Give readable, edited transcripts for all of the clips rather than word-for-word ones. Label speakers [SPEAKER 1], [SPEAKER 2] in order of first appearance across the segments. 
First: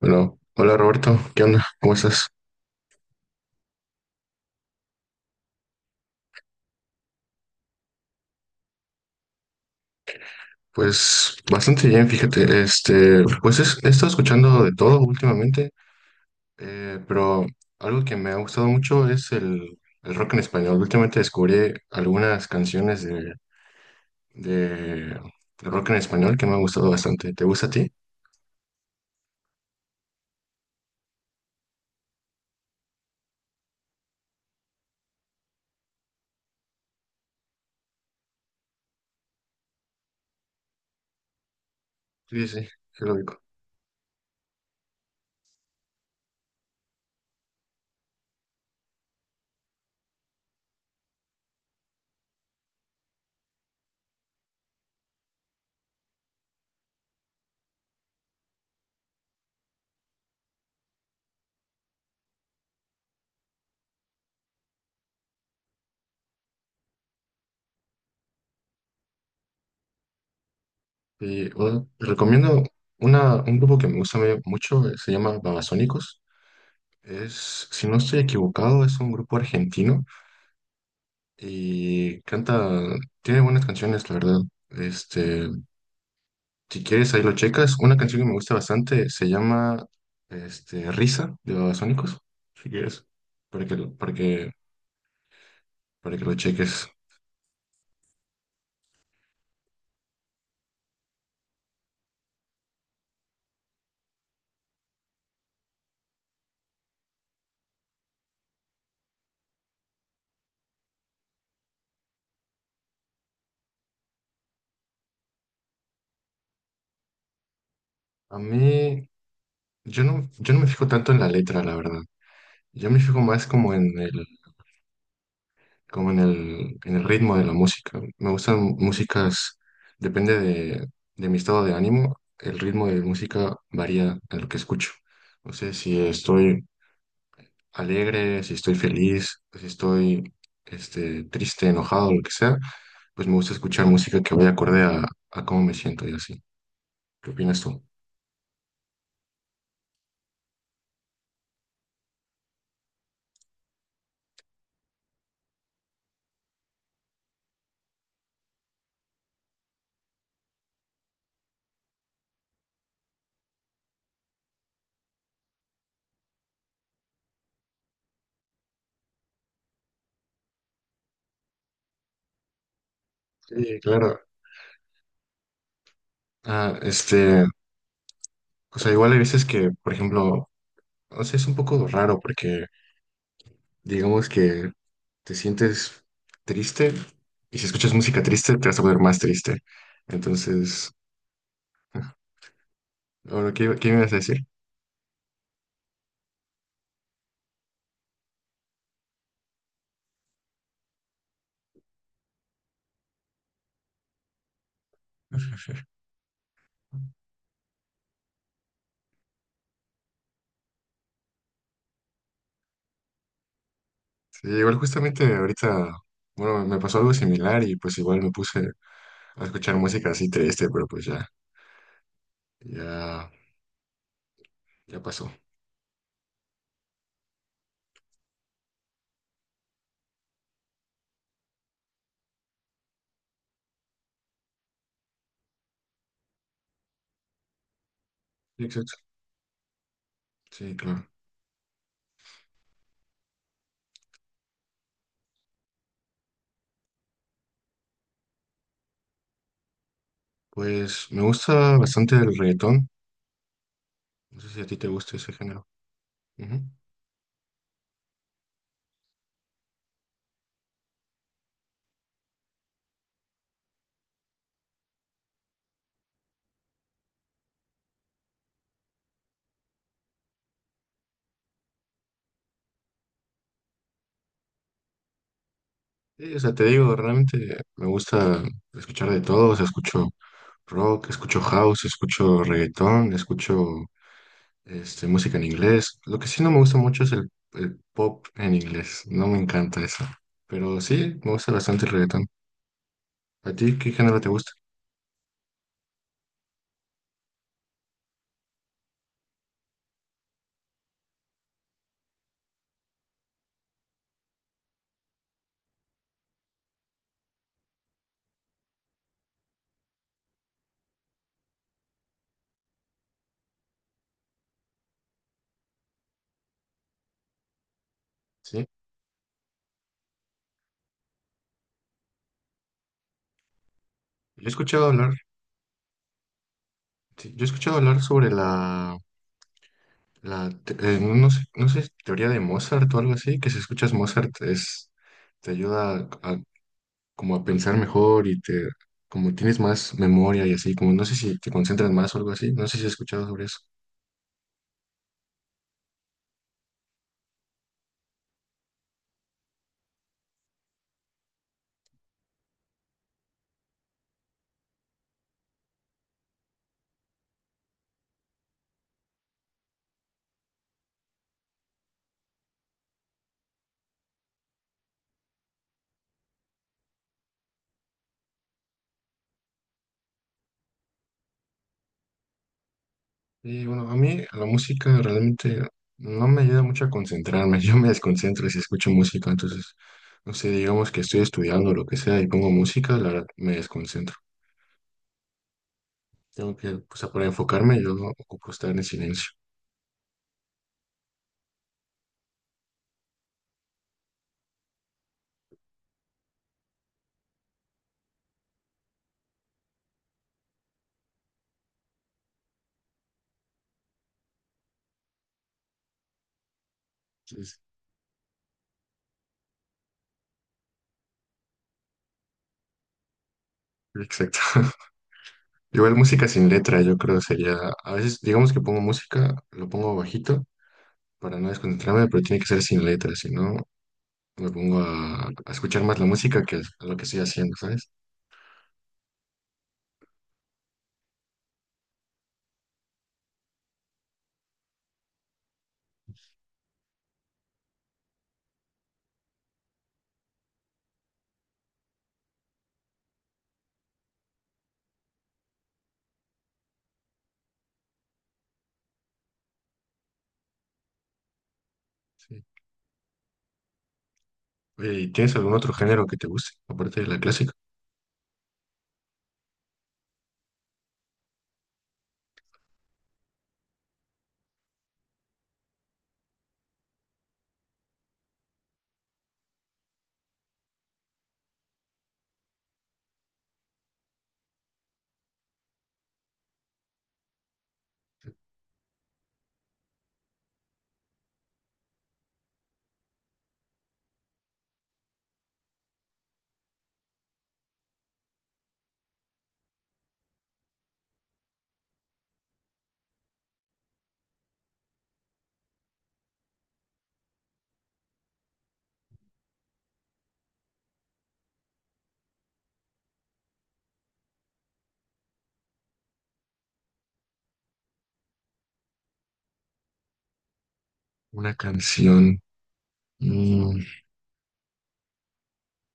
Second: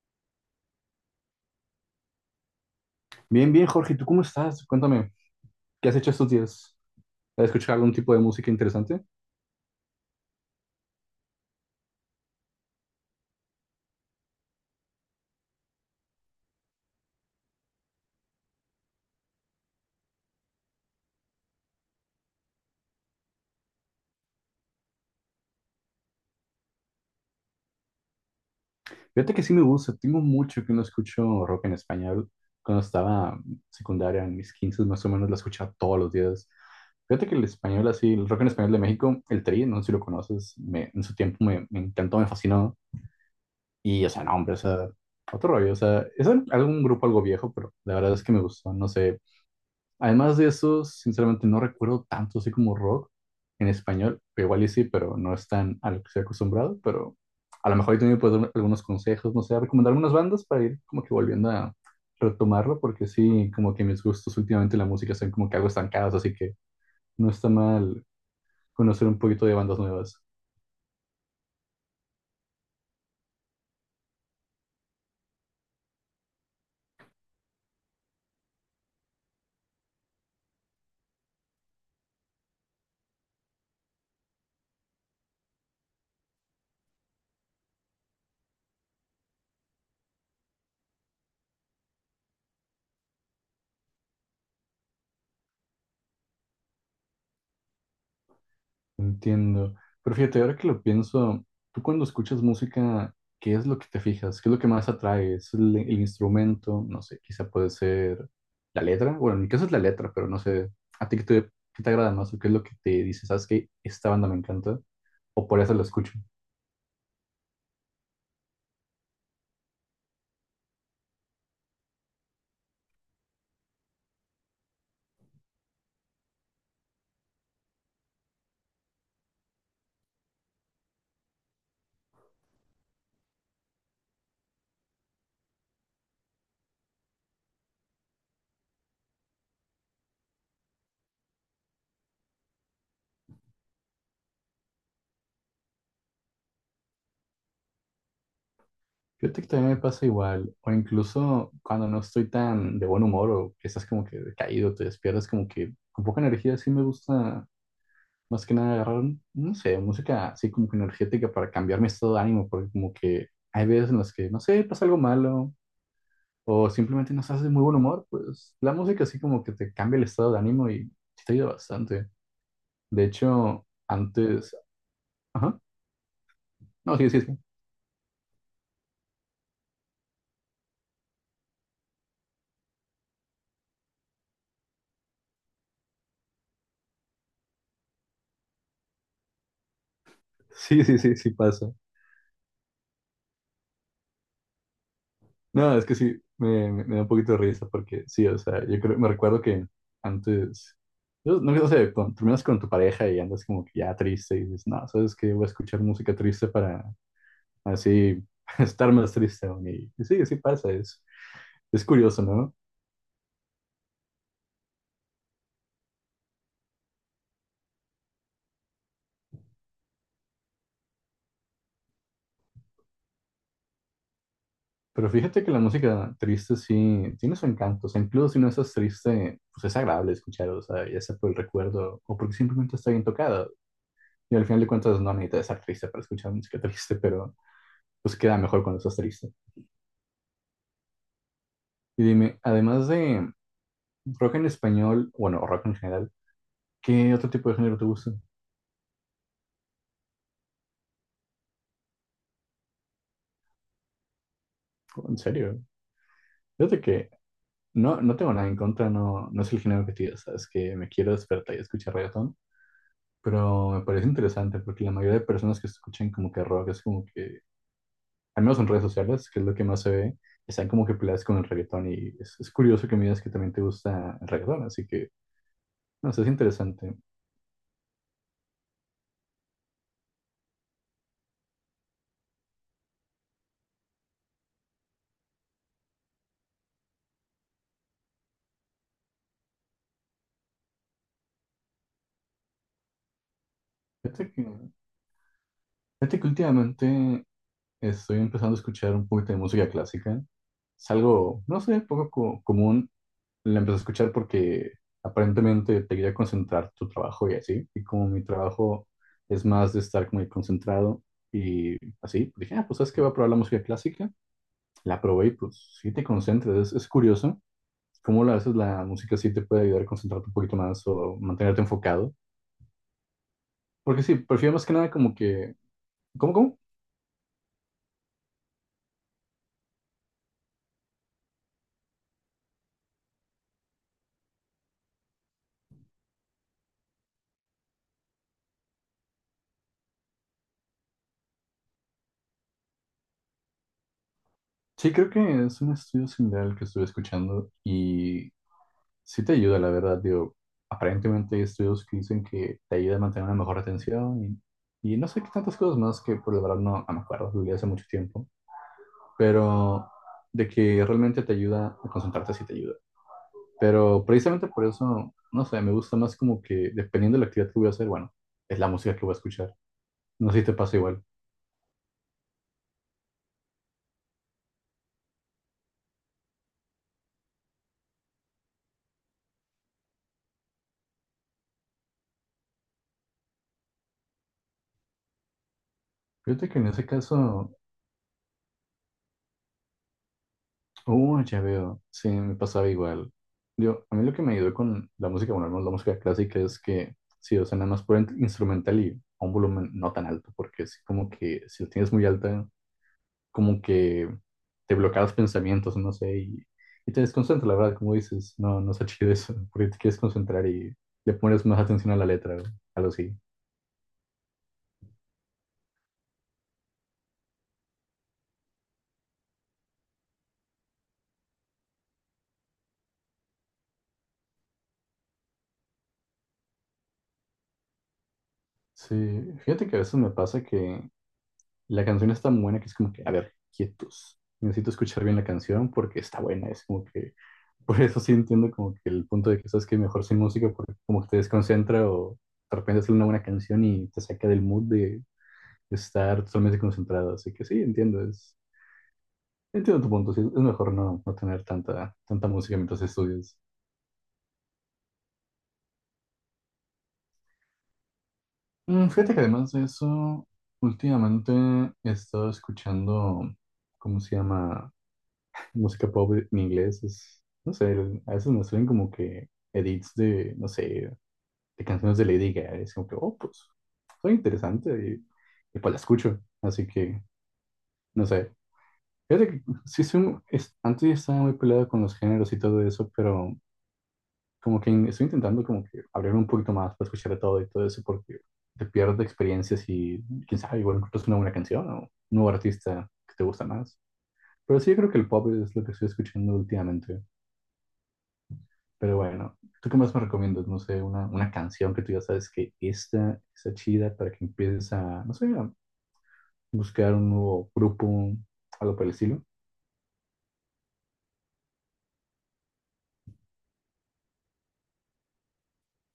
[SPEAKER 1] Bueno, hola Roberto, ¿qué onda? ¿Cómo estás?
[SPEAKER 2] Bien, bien, Jorge, ¿tú cómo estás? Cuéntame, ¿qué has hecho estos días? ¿Has escuchado algún tipo de música interesante?
[SPEAKER 1] Pues bastante bien, fíjate, pues he estado escuchando de todo últimamente, pero algo que me ha gustado mucho es el rock en español. Últimamente descubrí algunas canciones de rock en español que me han gustado bastante. ¿Te gusta a ti?
[SPEAKER 2] Fíjate que sí me gusta, tengo mucho que no escucho rock en español. Cuando estaba en secundaria, en mis 15 más o menos, la escuchaba todos los días. Fíjate que el español así, el rock en español de México, el Tri, no sé si lo conoces, en su tiempo me encantó, me
[SPEAKER 1] Sí, sí,
[SPEAKER 2] fascinó.
[SPEAKER 1] sí lo digo.
[SPEAKER 2] Y, o sea, no, hombre, o sea, otro rollo, o sea, es algún grupo algo viejo, pero la verdad es que me gustó, no sé. Además de eso, sinceramente no recuerdo tanto así como rock en español. Igual y sí, pero no es tan a lo que estoy acostumbrado. Pero a lo mejor ahí también puedes dar algunos consejos, no sé, recomendar algunas bandas para ir como que volviendo a retomarlo, porque sí, como que mis gustos últimamente en la música son como que algo estancados, así que no está mal conocer un poquito de bandas nuevas.
[SPEAKER 1] Y bueno, te recomiendo un grupo que me gusta mucho, se llama Babasónicos. Es, si no estoy equivocado, es un grupo argentino. Y canta, tiene buenas canciones, la verdad. Este, si quieres, ahí lo checas. Una canción que me gusta bastante se llama Risa de Babasónicos, si quieres, para que, lo- para que, para que lo cheques.
[SPEAKER 2] Entiendo. Pero fíjate, ahora que lo pienso, tú cuando escuchas música, ¿qué es lo que te fijas? ¿Qué es lo que más atrae? ¿Es el instrumento? No sé, quizá puede ser la letra. Bueno, en mi caso es la letra, pero no sé. ¿A ti qué te agrada más? ¿O qué es lo que te dice? ¿Sabes qué? Esta banda me encanta. O por eso la escucho.
[SPEAKER 1] A mí, yo no me fijo tanto en la letra, la verdad. Yo me fijo más como en como en en el ritmo de la música. Me gustan músicas, depende de, de mi estado de ánimo, el ritmo de música varía a lo que escucho. No sé si estoy alegre, si estoy feliz, si estoy triste, enojado, lo que sea, pues me gusta escuchar música que vaya acorde a cómo me siento y así. ¿Qué opinas tú?
[SPEAKER 2] Fíjate que también me pasa igual. O incluso cuando no estoy tan de buen humor o que estás como que caído, te despiertas como que con poca energía, sí me gusta. Más que nada agarrar, no sé, música así como que energética para cambiar mi estado de ánimo, porque como que hay veces en las que, no sé, pasa algo malo o simplemente no estás de muy buen humor, pues la música así como que te cambia el estado de ánimo y sí te ayuda bastante. De hecho,
[SPEAKER 1] Sí, claro.
[SPEAKER 2] antes... Ajá.
[SPEAKER 1] Ah,
[SPEAKER 2] No, sí, sí, sí.
[SPEAKER 1] este, o sea, igual hay veces que, por ejemplo, no sé, es un poco raro porque digamos que te sientes triste y si escuchas música triste te vas a poner más triste.
[SPEAKER 2] Sí,
[SPEAKER 1] Entonces,
[SPEAKER 2] sí, sí, sí pasa.
[SPEAKER 1] bueno, qué me ibas a decir?
[SPEAKER 2] No, es que sí, me da un poquito de risa porque sí, o sea, yo creo, me recuerdo que antes... Yo no, no sé, cuando terminas con tu pareja y andas como que ya triste y dices, no, ¿sabes qué? Voy a escuchar música triste para, así estar más triste aún. Y sí, sí pasa, es curioso, ¿no?
[SPEAKER 1] Sí, igual justamente ahorita, bueno, me pasó algo similar y pues igual me puse a escuchar música así triste, pero pues ya, ya, ya
[SPEAKER 2] Pero
[SPEAKER 1] pasó.
[SPEAKER 2] fíjate que la música triste sí tiene su encanto, o sea, incluso si no estás triste, pues es agradable escuchar, o sea, ya sea por el recuerdo o porque simplemente está bien tocada. Y al final de cuentas no necesitas estar triste para escuchar música triste, pero pues queda mejor cuando
[SPEAKER 1] Exacto.
[SPEAKER 2] estás triste.
[SPEAKER 1] Sí, claro.
[SPEAKER 2] Y dime, además de rock en español, bueno, rock en general, ¿qué otro tipo de género te gusta?
[SPEAKER 1] Pues me gusta bastante el reggaetón. No sé si a ti te gusta
[SPEAKER 2] En
[SPEAKER 1] ese
[SPEAKER 2] serio,
[SPEAKER 1] género. Ujú.
[SPEAKER 2] fíjate que no, no tengo nada en contra, no, no es el género que te digo, sabes que me quiero despertar y escuchar reggaetón, pero me parece interesante porque la mayoría de personas que escuchan como que rock es como que, al menos en redes sociales, que es lo que más se ve, están como que peleadas con el reggaetón y es curioso que me digas que también te gusta el reggaetón, así que, no sé, es
[SPEAKER 1] Sí, o sea, te
[SPEAKER 2] interesante.
[SPEAKER 1] digo, realmente me gusta escuchar de todo. O sea, escucho rock, escucho house, escucho reggaetón, escucho música en inglés. Lo que sí no me gusta mucho es el pop en inglés. No me encanta eso. Pero sí, me gusta bastante el reggaetón. ¿A ti qué género te
[SPEAKER 2] Fíjate que,
[SPEAKER 1] gusta?
[SPEAKER 2] fíjate que últimamente estoy empezando a escuchar un poquito de música clásica, es algo, no sé, poco común. La empecé a escuchar porque aparentemente te ayuda a concentrar tu trabajo y así. Y como mi trabajo es más de estar muy concentrado y así, pues dije, ah, pues sabes que voy a probar la música clásica. La probé y pues sí te concentras. Es curioso cómo a veces
[SPEAKER 1] Sí.
[SPEAKER 2] la música sí te puede ayudar a concentrarte un poquito más o mantenerte enfocado. Porque sí,
[SPEAKER 1] Yo he
[SPEAKER 2] prefiero más que
[SPEAKER 1] escuchado
[SPEAKER 2] nada
[SPEAKER 1] hablar.
[SPEAKER 2] como que... ¿Cómo, cómo?
[SPEAKER 1] Sí, yo he escuchado hablar sobre no sé, teoría de Mozart o algo así, que si escuchas Mozart es, te ayuda como a pensar mejor y como tienes más memoria y así, como no sé si te concentras más o algo así, no sé si has escuchado sobre eso.
[SPEAKER 2] Sí, creo que es un estudio similar al que estuve escuchando. Y sí te ayuda, la verdad, digo, aparentemente hay estudios que dicen que te ayuda a mantener una mejor retención y no sé qué tantas cosas más que por la verdad no, no me acuerdo, lo leí hace mucho tiempo, pero de que realmente te ayuda a concentrarte sí te ayuda. Pero precisamente por eso, no sé, me gusta más como que dependiendo de la actividad que voy a hacer, bueno, es la música que voy a escuchar. No sé si te pasa igual.
[SPEAKER 1] Y bueno, a mí la música realmente no me ayuda mucho a concentrarme, yo me desconcentro si escucho música, entonces, no sé, digamos que estoy estudiando o lo que sea y pongo música, la verdad me desconcentro.
[SPEAKER 2] Fíjate
[SPEAKER 1] Tengo
[SPEAKER 2] que en
[SPEAKER 1] que,
[SPEAKER 2] ese
[SPEAKER 1] pues, para
[SPEAKER 2] caso
[SPEAKER 1] enfocarme, yo no ocupo estar en silencio.
[SPEAKER 2] uh, ya veo. Sí, me pasaba igual. Yo, a mí lo que me ayudó con la música, bueno, al menos la música clásica es que sí, o sea, nada más por instrumental y a un volumen no tan alto, porque sí, como que si lo tienes muy alta, como que te bloqueas pensamientos, no sé, y te desconcentra, la verdad, como dices, no, no está chido eso, porque te quieres concentrar y le pones más atención a la letra, o algo así.
[SPEAKER 1] Exacto. Igual música sin letra, yo creo sería, a veces digamos que pongo música, lo pongo bajito para no desconcentrarme, pero tiene que ser sin letra, si no me pongo a escuchar más la música que a lo que estoy haciendo, ¿sabes?
[SPEAKER 2] Sí, fíjate que a veces me pasa que la canción es tan buena que es como que, a ver, quietos. Necesito escuchar bien la canción porque está buena, es como que por eso sí entiendo como que el punto de que sabes que mejor sin música porque como que te desconcentra o de repente sale una buena canción y te saca del mood de estar totalmente concentrado. Así que sí, entiendo, entiendo tu punto. Sí, es mejor no, no tener tanta
[SPEAKER 1] Sí.
[SPEAKER 2] música mientras estudias.
[SPEAKER 1] Oye, ¿y tienes algún otro género que te guste, aparte de la clásica?
[SPEAKER 2] Mm, fíjate que además de eso, últimamente he estado escuchando, ¿cómo se llama? Música pop en inglés. Es, no sé, a veces me salen como que edits de, no sé, de canciones de Lady Gaga. Es como que, oh, pues, soy interesante y pues la escucho. Así que, no sé. Fíjate que sí, es, antes estaba muy peleado con los géneros y todo eso, pero como que estoy intentando como que abrir un poquito más para escuchar de todo y todo eso, porque te pierdes experiencias y quién sabe, igual encuentras una buena canción o un nuevo artista que te gusta más. Pero sí, yo creo que el pop es lo que estoy escuchando últimamente. Pero bueno, ¿tú qué más me recomiendas? No sé, una canción que tú ya sabes que esta está chida para que empieces a, no sé, a buscar un nuevo grupo, algo por el estilo.
[SPEAKER 1] Una canción. Mm,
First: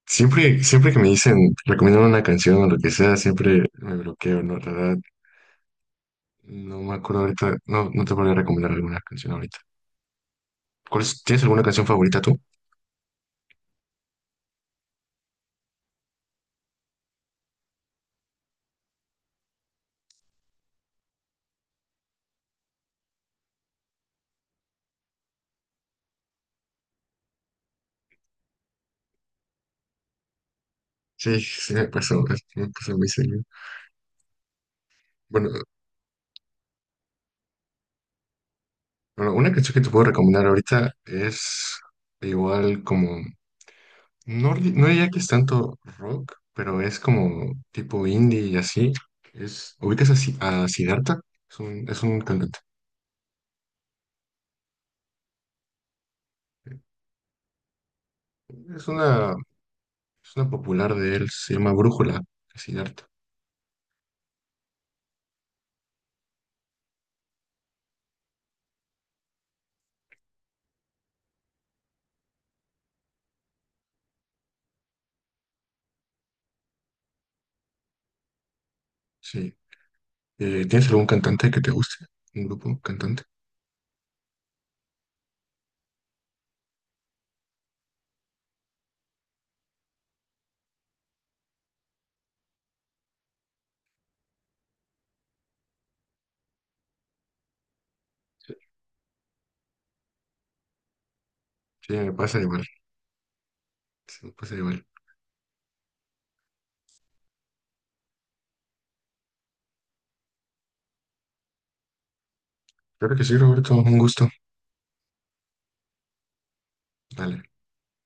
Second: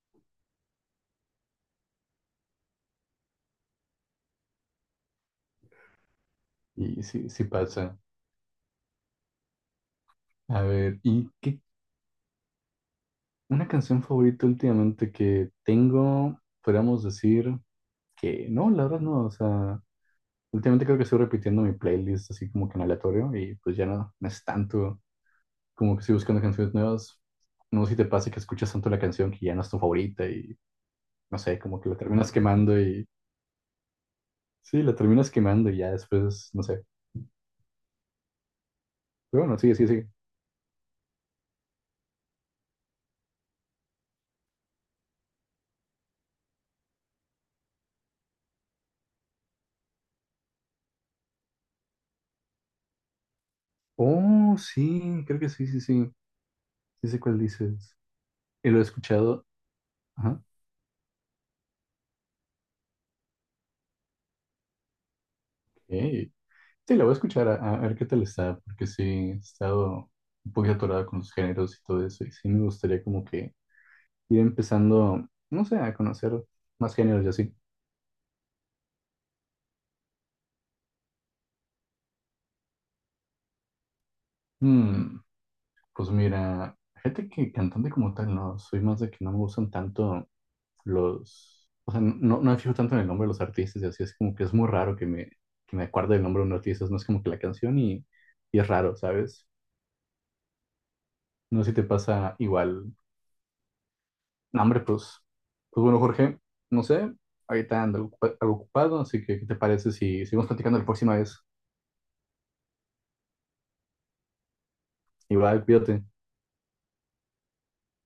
[SPEAKER 1] siempre, siempre que me dicen, recomiendan una canción o lo que sea, siempre me bloqueo, ¿no? La verdad, no me
[SPEAKER 2] Y
[SPEAKER 1] acuerdo
[SPEAKER 2] sí, sí
[SPEAKER 1] ahorita,
[SPEAKER 2] pasa.
[SPEAKER 1] no te podría recomendar alguna canción ahorita.
[SPEAKER 2] A ver,
[SPEAKER 1] ¿Cuál es-
[SPEAKER 2] ¿y
[SPEAKER 1] tienes
[SPEAKER 2] qué?
[SPEAKER 1] alguna canción favorita tú?
[SPEAKER 2] Una canción favorita últimamente que tengo, podríamos decir que no, la verdad no, o sea, últimamente creo que estoy repitiendo mi playlist así como que en aleatorio y pues ya no, no es tanto como que estoy buscando canciones nuevas. No sé si te pasa que escuchas tanto la canción que ya no es tu favorita y no
[SPEAKER 1] Sí,
[SPEAKER 2] sé, como que la terminas
[SPEAKER 1] sí me
[SPEAKER 2] quemando
[SPEAKER 1] pasó muy
[SPEAKER 2] y
[SPEAKER 1] seguido.
[SPEAKER 2] sí, la terminas
[SPEAKER 1] Bueno,
[SPEAKER 2] quemando y ya después, no sé.
[SPEAKER 1] bueno,
[SPEAKER 2] Pero
[SPEAKER 1] una
[SPEAKER 2] bueno,
[SPEAKER 1] canción
[SPEAKER 2] sí,
[SPEAKER 1] que
[SPEAKER 2] sí,
[SPEAKER 1] te
[SPEAKER 2] sí.
[SPEAKER 1] puedo recomendar ahorita es igual como, no diría que es tanto rock, pero es como tipo indie y así. Es, ubicas a, Si- a Siddhartha, es es un cantante.
[SPEAKER 2] Oh, sí, creo que sí, sí, sí. Sí sé cuál dices. Y lo he
[SPEAKER 1] Es una,
[SPEAKER 2] escuchado.
[SPEAKER 1] es
[SPEAKER 2] Ajá.
[SPEAKER 1] una popular de él, se llama Brújula, Siddhartha.
[SPEAKER 2] Ok. Sí, la voy a escuchar a ver qué tal está, porque sí, he estado un poquito atorada con los géneros y todo eso. Y sí me gustaría como que ir empezando, no sé, a conocer más géneros y así.
[SPEAKER 1] Sí. ¿Tienes algún cantante que te guste? ¿Un grupo cantante?
[SPEAKER 2] Mm, pues mira, fíjate que cantante como tal, no, soy más de que no me gustan tanto los, o sea, no, no me fijo tanto en el nombre de los artistas y así, es como que es muy raro que que me acuerde el nombre de un artista, no es como que la canción y es raro, ¿sabes? No sé si te
[SPEAKER 1] Sí, me
[SPEAKER 2] pasa
[SPEAKER 1] pasa igual,
[SPEAKER 2] igual.
[SPEAKER 1] sí, me pasa
[SPEAKER 2] No, hombre,
[SPEAKER 1] igual.
[SPEAKER 2] pues, pues bueno, Jorge, no sé, ahorita ando algo ocupado, así que ¿qué te parece si seguimos platicando la próxima vez?
[SPEAKER 1] Claro que sí, Roberto, un gusto.
[SPEAKER 2] Igual, cuídate.
[SPEAKER 1] Dale.